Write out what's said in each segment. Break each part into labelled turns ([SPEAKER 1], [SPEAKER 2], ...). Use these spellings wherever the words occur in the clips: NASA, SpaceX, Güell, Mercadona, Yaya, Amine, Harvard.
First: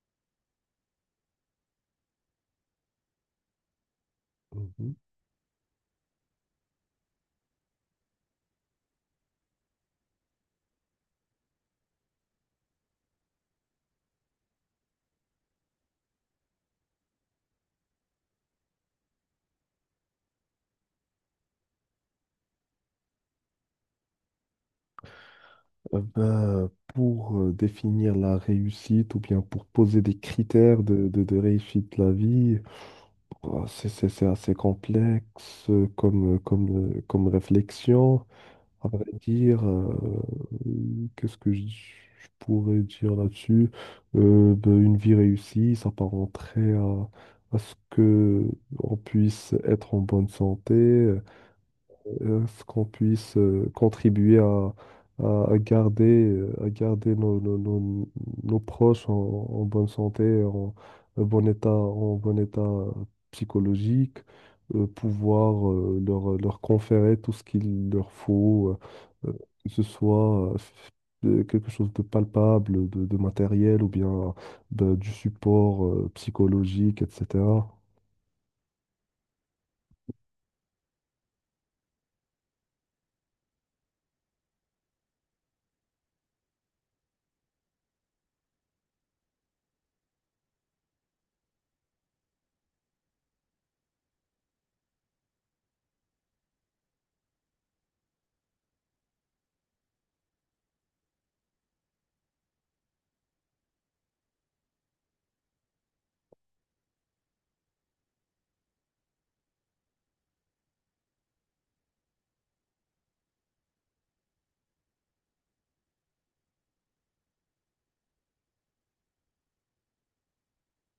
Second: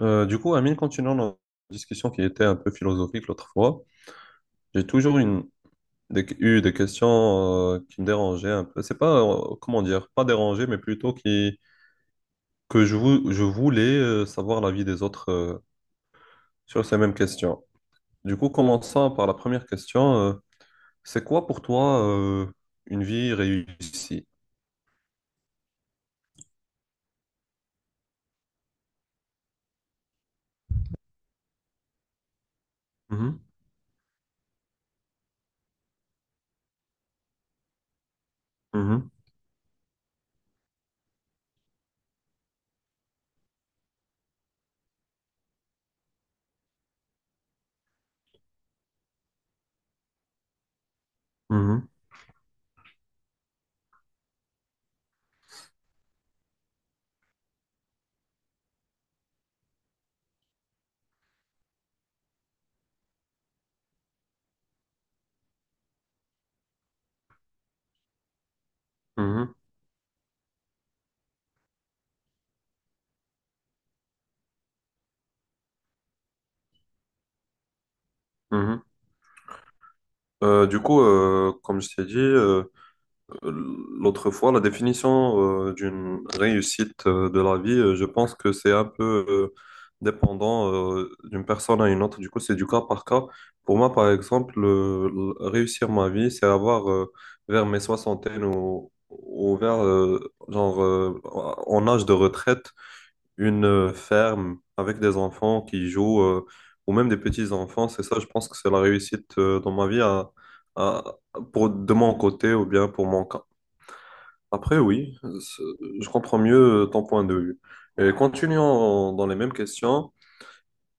[SPEAKER 1] Du coup, Amine, continuant notre discussion qui était un peu philosophique l'autre fois. J'ai
[SPEAKER 2] Mhm.
[SPEAKER 1] toujours une, des- eu des questions, qui me dérangeaient un peu. C'est pas, comment dire, pas dérangé, mais plutôt qui, que je, vou- je voulais, savoir l'avis des autres, sur ces mêmes questions. Du coup, commençant par la première question, c'est quoi pour toi, une vie réussie?
[SPEAKER 2] Ben, pour définir la réussite ou bien pour poser des critères de réussite de la vie,
[SPEAKER 1] Mhm,
[SPEAKER 2] oh, c'est assez complexe comme réflexion. À vrai
[SPEAKER 1] mhm,
[SPEAKER 2] dire, qu'est-ce que je pourrais dire là-dessus? Ben, une vie réussie, ça s'apparenterait à ce que on puisse être en bonne santé,
[SPEAKER 1] mhm,
[SPEAKER 2] qu'on puisse contribuer à garder nos proches en bonne santé, en bon état psychologique, pouvoir leur conférer tout ce qu'il leur faut, euh, euh,
[SPEAKER 1] mhm,
[SPEAKER 2] que ce soit quelque chose de palpable, de matériel ou bien ben, du support psychologique, etc.
[SPEAKER 1] mhm. Du coup, comme je t'ai dit, l'autre fois, la définition, d'une réussite, de la vie, je pense que c'est un peu, dépendant, d'une personne à une autre. Du coup, c'est du cas par cas. Pour moi, par exemple, réussir ma vie, c'est avoir, vers mes soixantaines ou vers, genre, en âge de retraite, une, ferme avec des enfants qui jouent, ou même des petits-enfants. C'est ça, je pense que c'est la réussite, dans ma vie à- de mon côté ou bien pour mon cas. Après, oui, je comprends mieux, ton point de vue. Et continuons dans les mêmes questions.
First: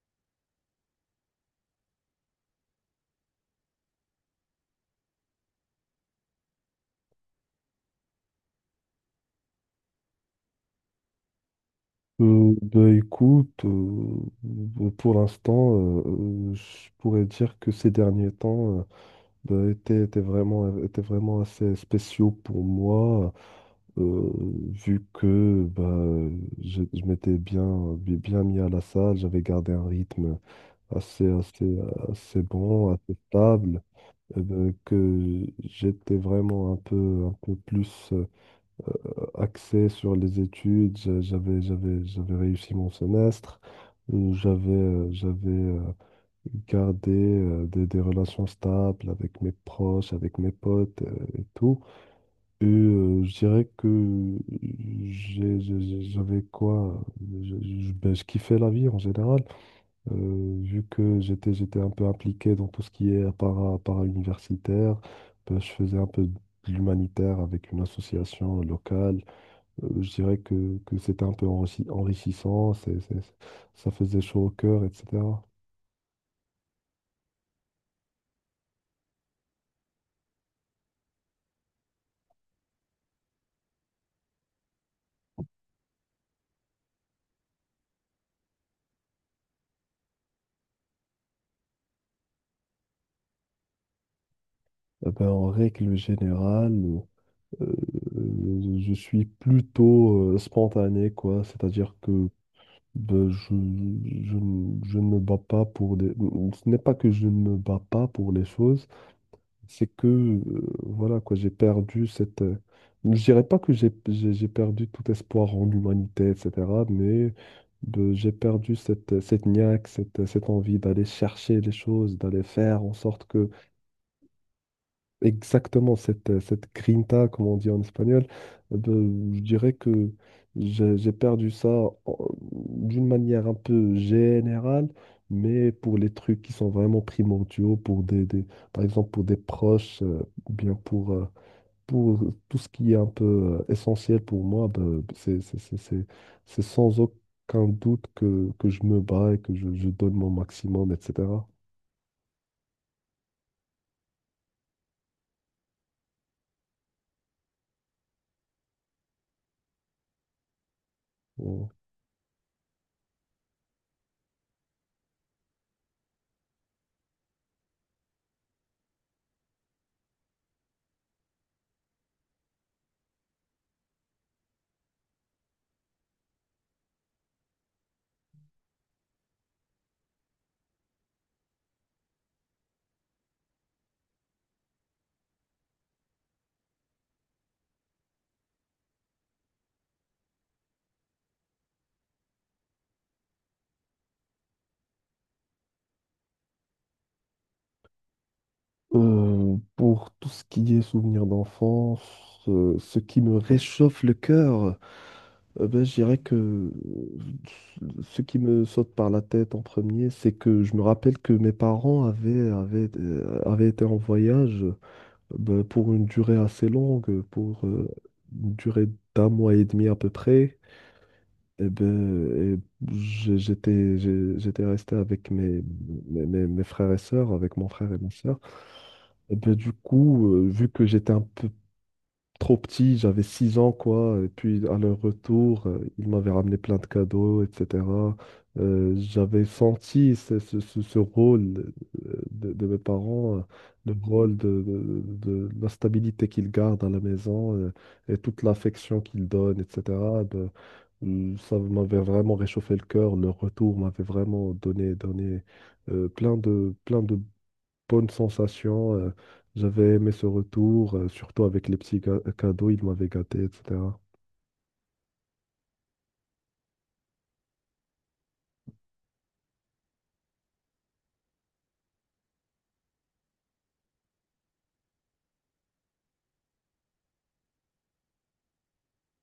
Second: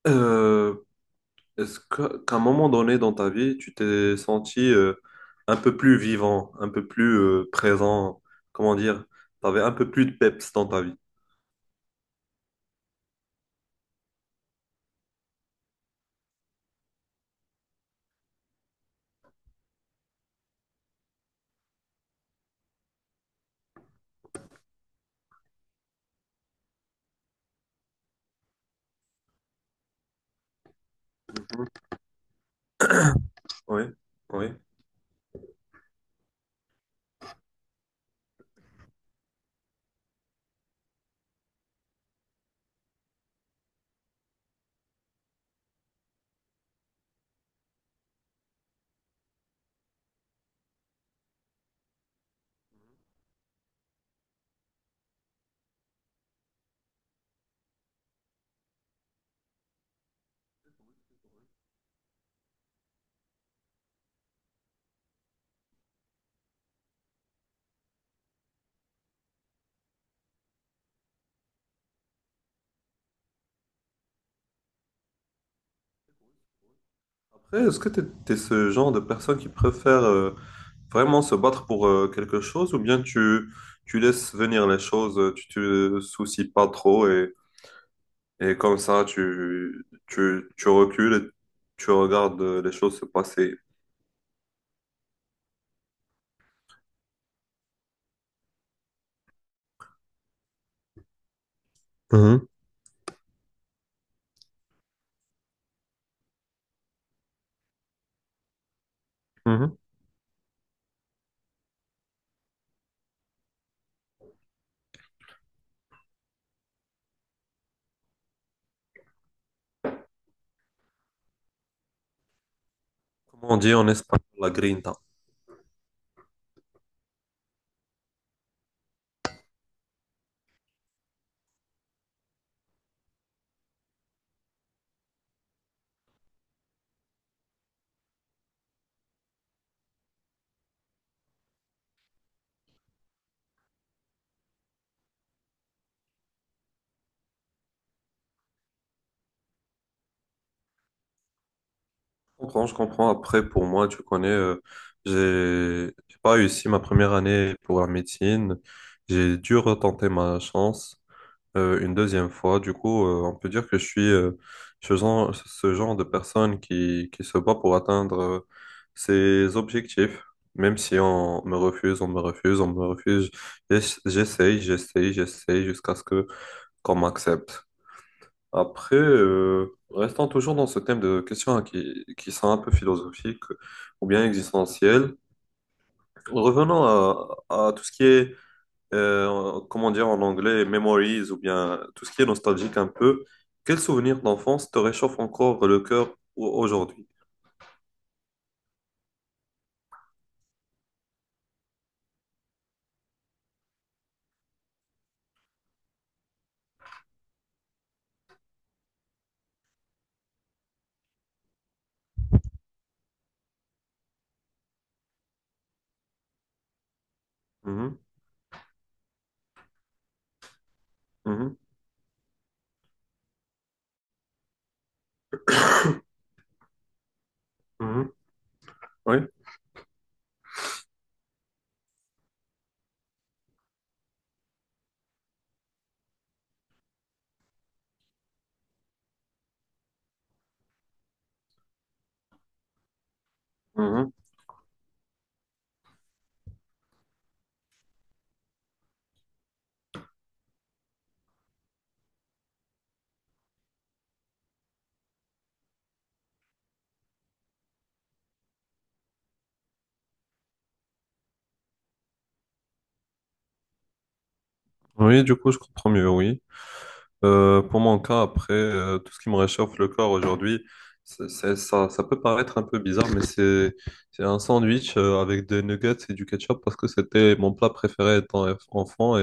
[SPEAKER 1] Euh, Est-ce que, qu'à un moment donné dans ta vie, tu t'es senti, un peu plus vivant, un peu plus, présent, comment dire, tu avais un peu plus de peps dans ta vie?
[SPEAKER 2] Bah, écoute, pour l'instant, je pourrais dire que ces derniers temps bah, étaient vraiment assez spéciaux pour moi, euh, vu que bah, je m'étais bien mis à la salle, j'avais gardé un rythme assez, assez, assez bon, assez stable,
[SPEAKER 1] Oui, oui.
[SPEAKER 2] bah, que j'étais vraiment un peu plus axé sur les études. J'avais réussi mon semestre. J'avais gardé des relations stables avec mes proches, avec mes potes et tout. Et je dirais que j'avais quoi? Ben, je kiffais la vie en général. Vu que j'étais un peu impliqué dans tout ce qui est para-universitaire. Ben, je faisais un peu de l'humanitaire avec une association locale. Je dirais que c'était un peu enrichissant, ça faisait chaud au cœur, etc.
[SPEAKER 1] Après, est-ce que tu es ce genre de personne qui préfère, vraiment se battre pour, quelque chose, ou bien tu laisses venir les choses, tu te soucies pas trop. Et comme ça, tu recules et tu regardes, les choses se passer.
[SPEAKER 2] Eh ben, en règle générale, euh, je suis plutôt spontané, quoi. C'est-à-dire que
[SPEAKER 1] Mhm,
[SPEAKER 2] ben, je ne me bats pas pour des. Ce n'est pas que je ne me bats pas pour les choses,
[SPEAKER 1] mhm.
[SPEAKER 2] c'est que voilà quoi, j'ai perdu cette. Je dirais pas que j'ai perdu tout espoir en l'humanité, etc. Mais j'ai perdu cette niaque, cette envie d'aller chercher les choses, d'aller faire en sorte que
[SPEAKER 1] Comment on dit en espagnol la grinta?
[SPEAKER 2] exactement cette grinta, comme on dit en espagnol, eh ben, je dirais que j'ai perdu ça d'une manière un peu générale, mais pour les trucs qui sont vraiment primordiaux, par exemple pour des proches, ou bien pour tout ce qui est un peu essentiel pour moi, ben, c'est sans aucun doute que je me bats et que je donne mon maximum, etc.
[SPEAKER 1] Je comprends, je comprends. Après, pour moi, tu connais, j'ai pas réussi ma première année pour la médecine. J'ai dû retenter ma chance.
[SPEAKER 2] Ouais.
[SPEAKER 1] Une deuxième fois. Du coup, on peut dire que je suis, ce genre de personne qui se bat pour atteindre, ses objectifs. Même si on me refuse, on me refuse, on me refuse, j'essaye, j'essaye, j'essaye jusqu'à ce que qu'on m'accepte. Après, restant toujours dans ce thème de questions, hein, qui sont un peu philosophiques ou bien existentielles, revenons à tout ce qui est, comment dire en anglais, memories, ou bien tout ce qui est nostalgique un peu, quel souvenir d'enfance te réchauffe encore le cœur aujourd'hui?
[SPEAKER 2] Pour tout ce qui est souvenirs d'enfance, ce qui me réchauffe le cœur, ben, je dirais que ce qui me saute par la tête en premier, c'est que je me rappelle que mes parents avaient été en voyage ben, pour une durée assez longue, pour
[SPEAKER 1] Mhm,
[SPEAKER 2] une durée d'un mois et demi à peu près.
[SPEAKER 1] mhm,
[SPEAKER 2] Et ben, j'étais resté avec mes frères et sœurs, avec mon frère et ma
[SPEAKER 1] mhm,
[SPEAKER 2] sœur.
[SPEAKER 1] oui,
[SPEAKER 2] Et ben du coup, vu que j'étais un peu trop petit, j'avais 6 ans, quoi, et puis à leur retour, ils m'avaient ramené plein de cadeaux, etc. J'avais senti ce rôle de mes parents, le
[SPEAKER 1] mhm.
[SPEAKER 2] rôle de la stabilité qu'ils gardent à la maison et toute l'affection qu'ils donnent, etc. de- Ça m'avait vraiment réchauffé le cœur. Leur retour m'avait vraiment donné plein de bonne sensation. J'avais aimé ce retour, surtout avec les petits cadeaux, ils m'avaient gâté, etc.
[SPEAKER 1] Oui, du coup, je comprends mieux, oui. Pour mon cas, après, tout ce qui me réchauffe le corps aujourd'hui, ça, ça peut paraître un peu bizarre, mais c'est un sandwich, avec des nuggets et du ketchup, parce que c'était mon plat préféré étant enfant.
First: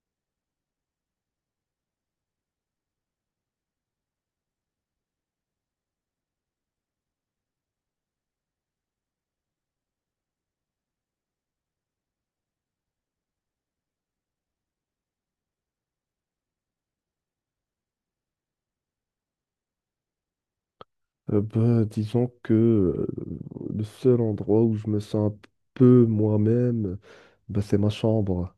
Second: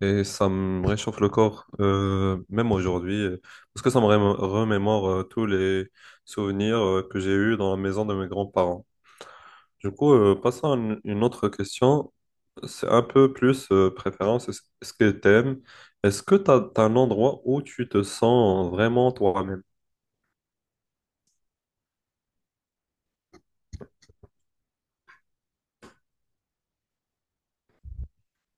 [SPEAKER 1] Et ça me réchauffe le corps, même aujourd'hui, parce que ça me remémore, tous les souvenirs, que j'ai eus dans la maison de mes grands-parents. Du coup, passons à une autre question. C'est un peu plus, préférence. Est-ce que t'aimes? Est-ce que t'as un endroit où tu te sens vraiment toi-même?
[SPEAKER 2] Ben, disons que le seul endroit où je me sens un peu moi-même, ben, c'est ma chambre.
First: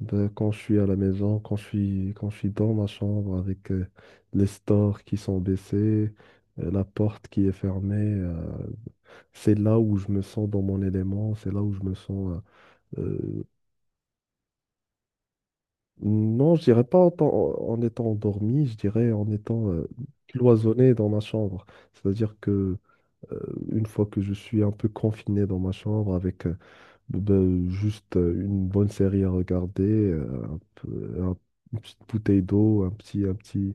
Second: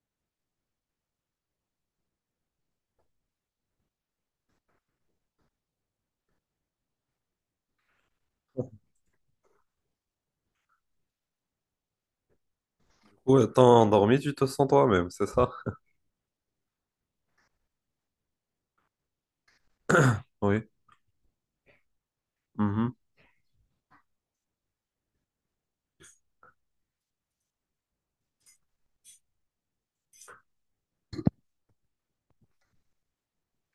[SPEAKER 2] Ben, quand je suis à la maison, quand je suis dans ma chambre avec les stores qui sont baissés, la porte qui est fermée, c'est là où je me sens dans mon élément, c'est là où je me sens.
[SPEAKER 1] Ou
[SPEAKER 2] euh,
[SPEAKER 1] étant endormi, tu te sens toi-même, c'est ça?
[SPEAKER 2] Non, je dirais pas en étant endormi, je dirais en étant
[SPEAKER 1] Oui.
[SPEAKER 2] cloisonné dans ma chambre. C'est-à-dire que
[SPEAKER 1] Mhm.
[SPEAKER 2] euh, une fois que je suis un peu confiné dans ma chambre avec ben, juste une bonne série à regarder, une petite bouteille d'eau, un petit, un petit,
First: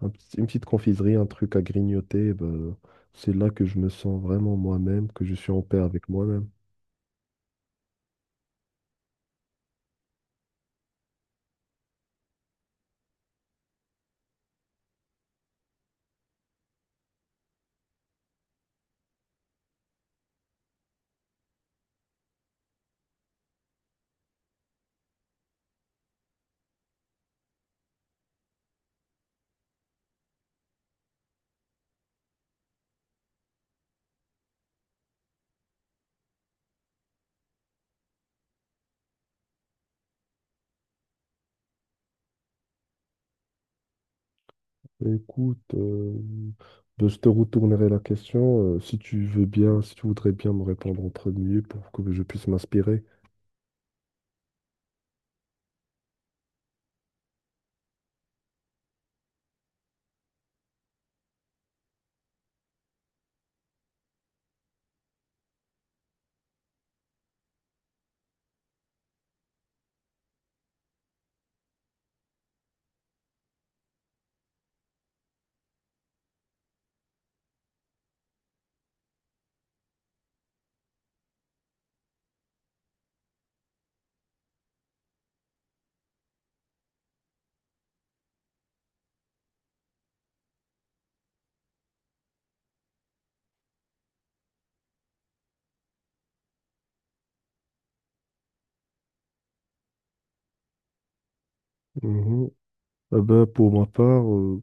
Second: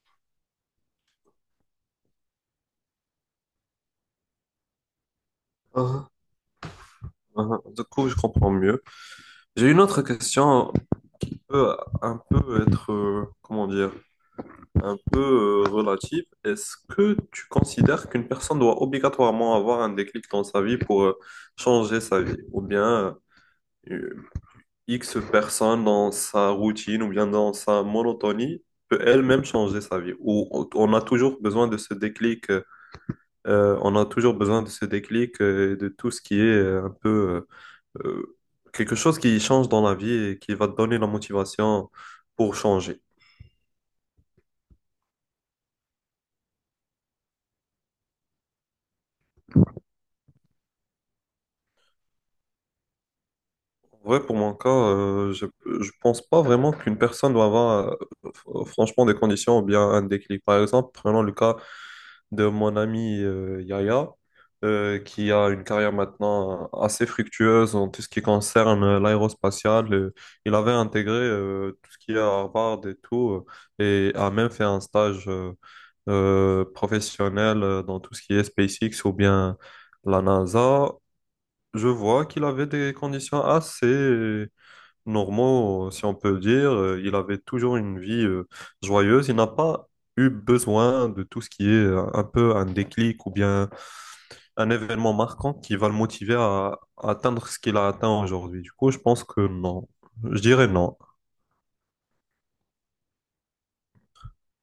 [SPEAKER 2] un petit- une petite confiserie, un truc à grignoter, ben, c'est là que je me sens vraiment moi-même, que je suis en paix
[SPEAKER 1] Mhm.
[SPEAKER 2] avec moi-même.
[SPEAKER 1] Mhm. Du coup, je comprends mieux. J'ai une autre question, peut un peu être, comment dire? Un peu, relative. Est-ce que tu considères qu'une personne doit obligatoirement avoir un déclic dans sa vie pour, changer sa vie? Ou bien euh, X personne dans sa routine ou bien dans sa monotonie peut elle-même changer sa vie? Ou on a toujours besoin de ce déclic, on a toujours besoin de ce déclic, et de tout ce qui est, un peu euh, euh, quelque chose qui change dans la vie et qui va te donner la motivation pour changer.
[SPEAKER 2] Écoute, ben, je te retournerai la question si tu veux bien, si tu voudrais bien me répondre en premier pour que je puisse m'inspirer.
[SPEAKER 1] Ouais, pour mon cas, je pense pas vraiment qu'une personne doit avoir franchement des conditions ou bien un déclic. Par exemple, prenons le cas de mon ami, Yaya, qui a une carrière maintenant assez fructueuse en tout ce qui concerne, l'aérospatiale. Il avait intégré, tout ce qui est à Harvard et tout, et a même fait un stage professionnel, dans tout ce qui est SpaceX ou bien la NASA. Je vois qu'il avait des conditions assez normaux, si on peut dire. Il avait toujours une vie, joyeuse. Il n'a pas eu besoin de tout ce qui est, un peu un déclic ou bien un événement marquant qui va le motiver à atteindre ce qu'il a atteint aujourd'hui. Du coup, je pense que non. Je dirais non.
[SPEAKER 2] Mhm. Ah ben, pour ma part,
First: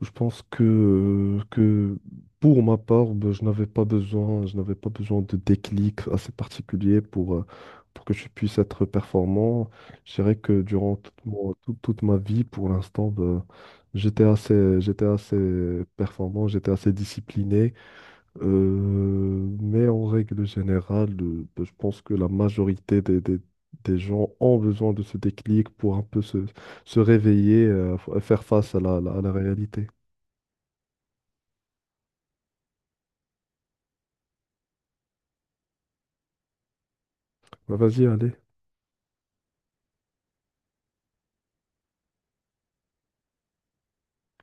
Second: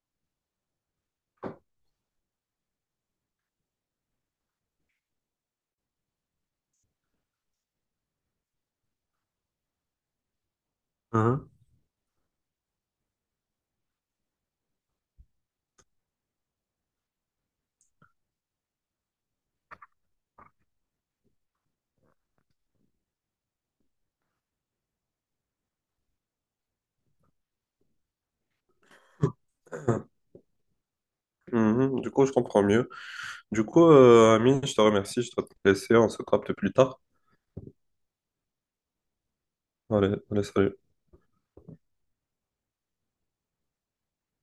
[SPEAKER 2] je pense que pour ma part, ben, je n'avais pas besoin de déclic assez particulier pour que je puisse être performant. Je dirais que durant
[SPEAKER 1] Mhm.
[SPEAKER 2] toute ma vie, pour l'instant, ben, j'étais assez performant, j'étais assez discipliné. Mais en règle générale, je pense que la majorité des gens ont besoin de ce déclic pour un peu se réveiller, faire face à à la réalité.
[SPEAKER 1] Mhm. Du coup, je comprends mieux. Du coup, Amine, je te remercie. Je dois te laisser. On se capte plus tard.
[SPEAKER 2] Bah, vas-y, allez.
[SPEAKER 1] Allez, allez, salut.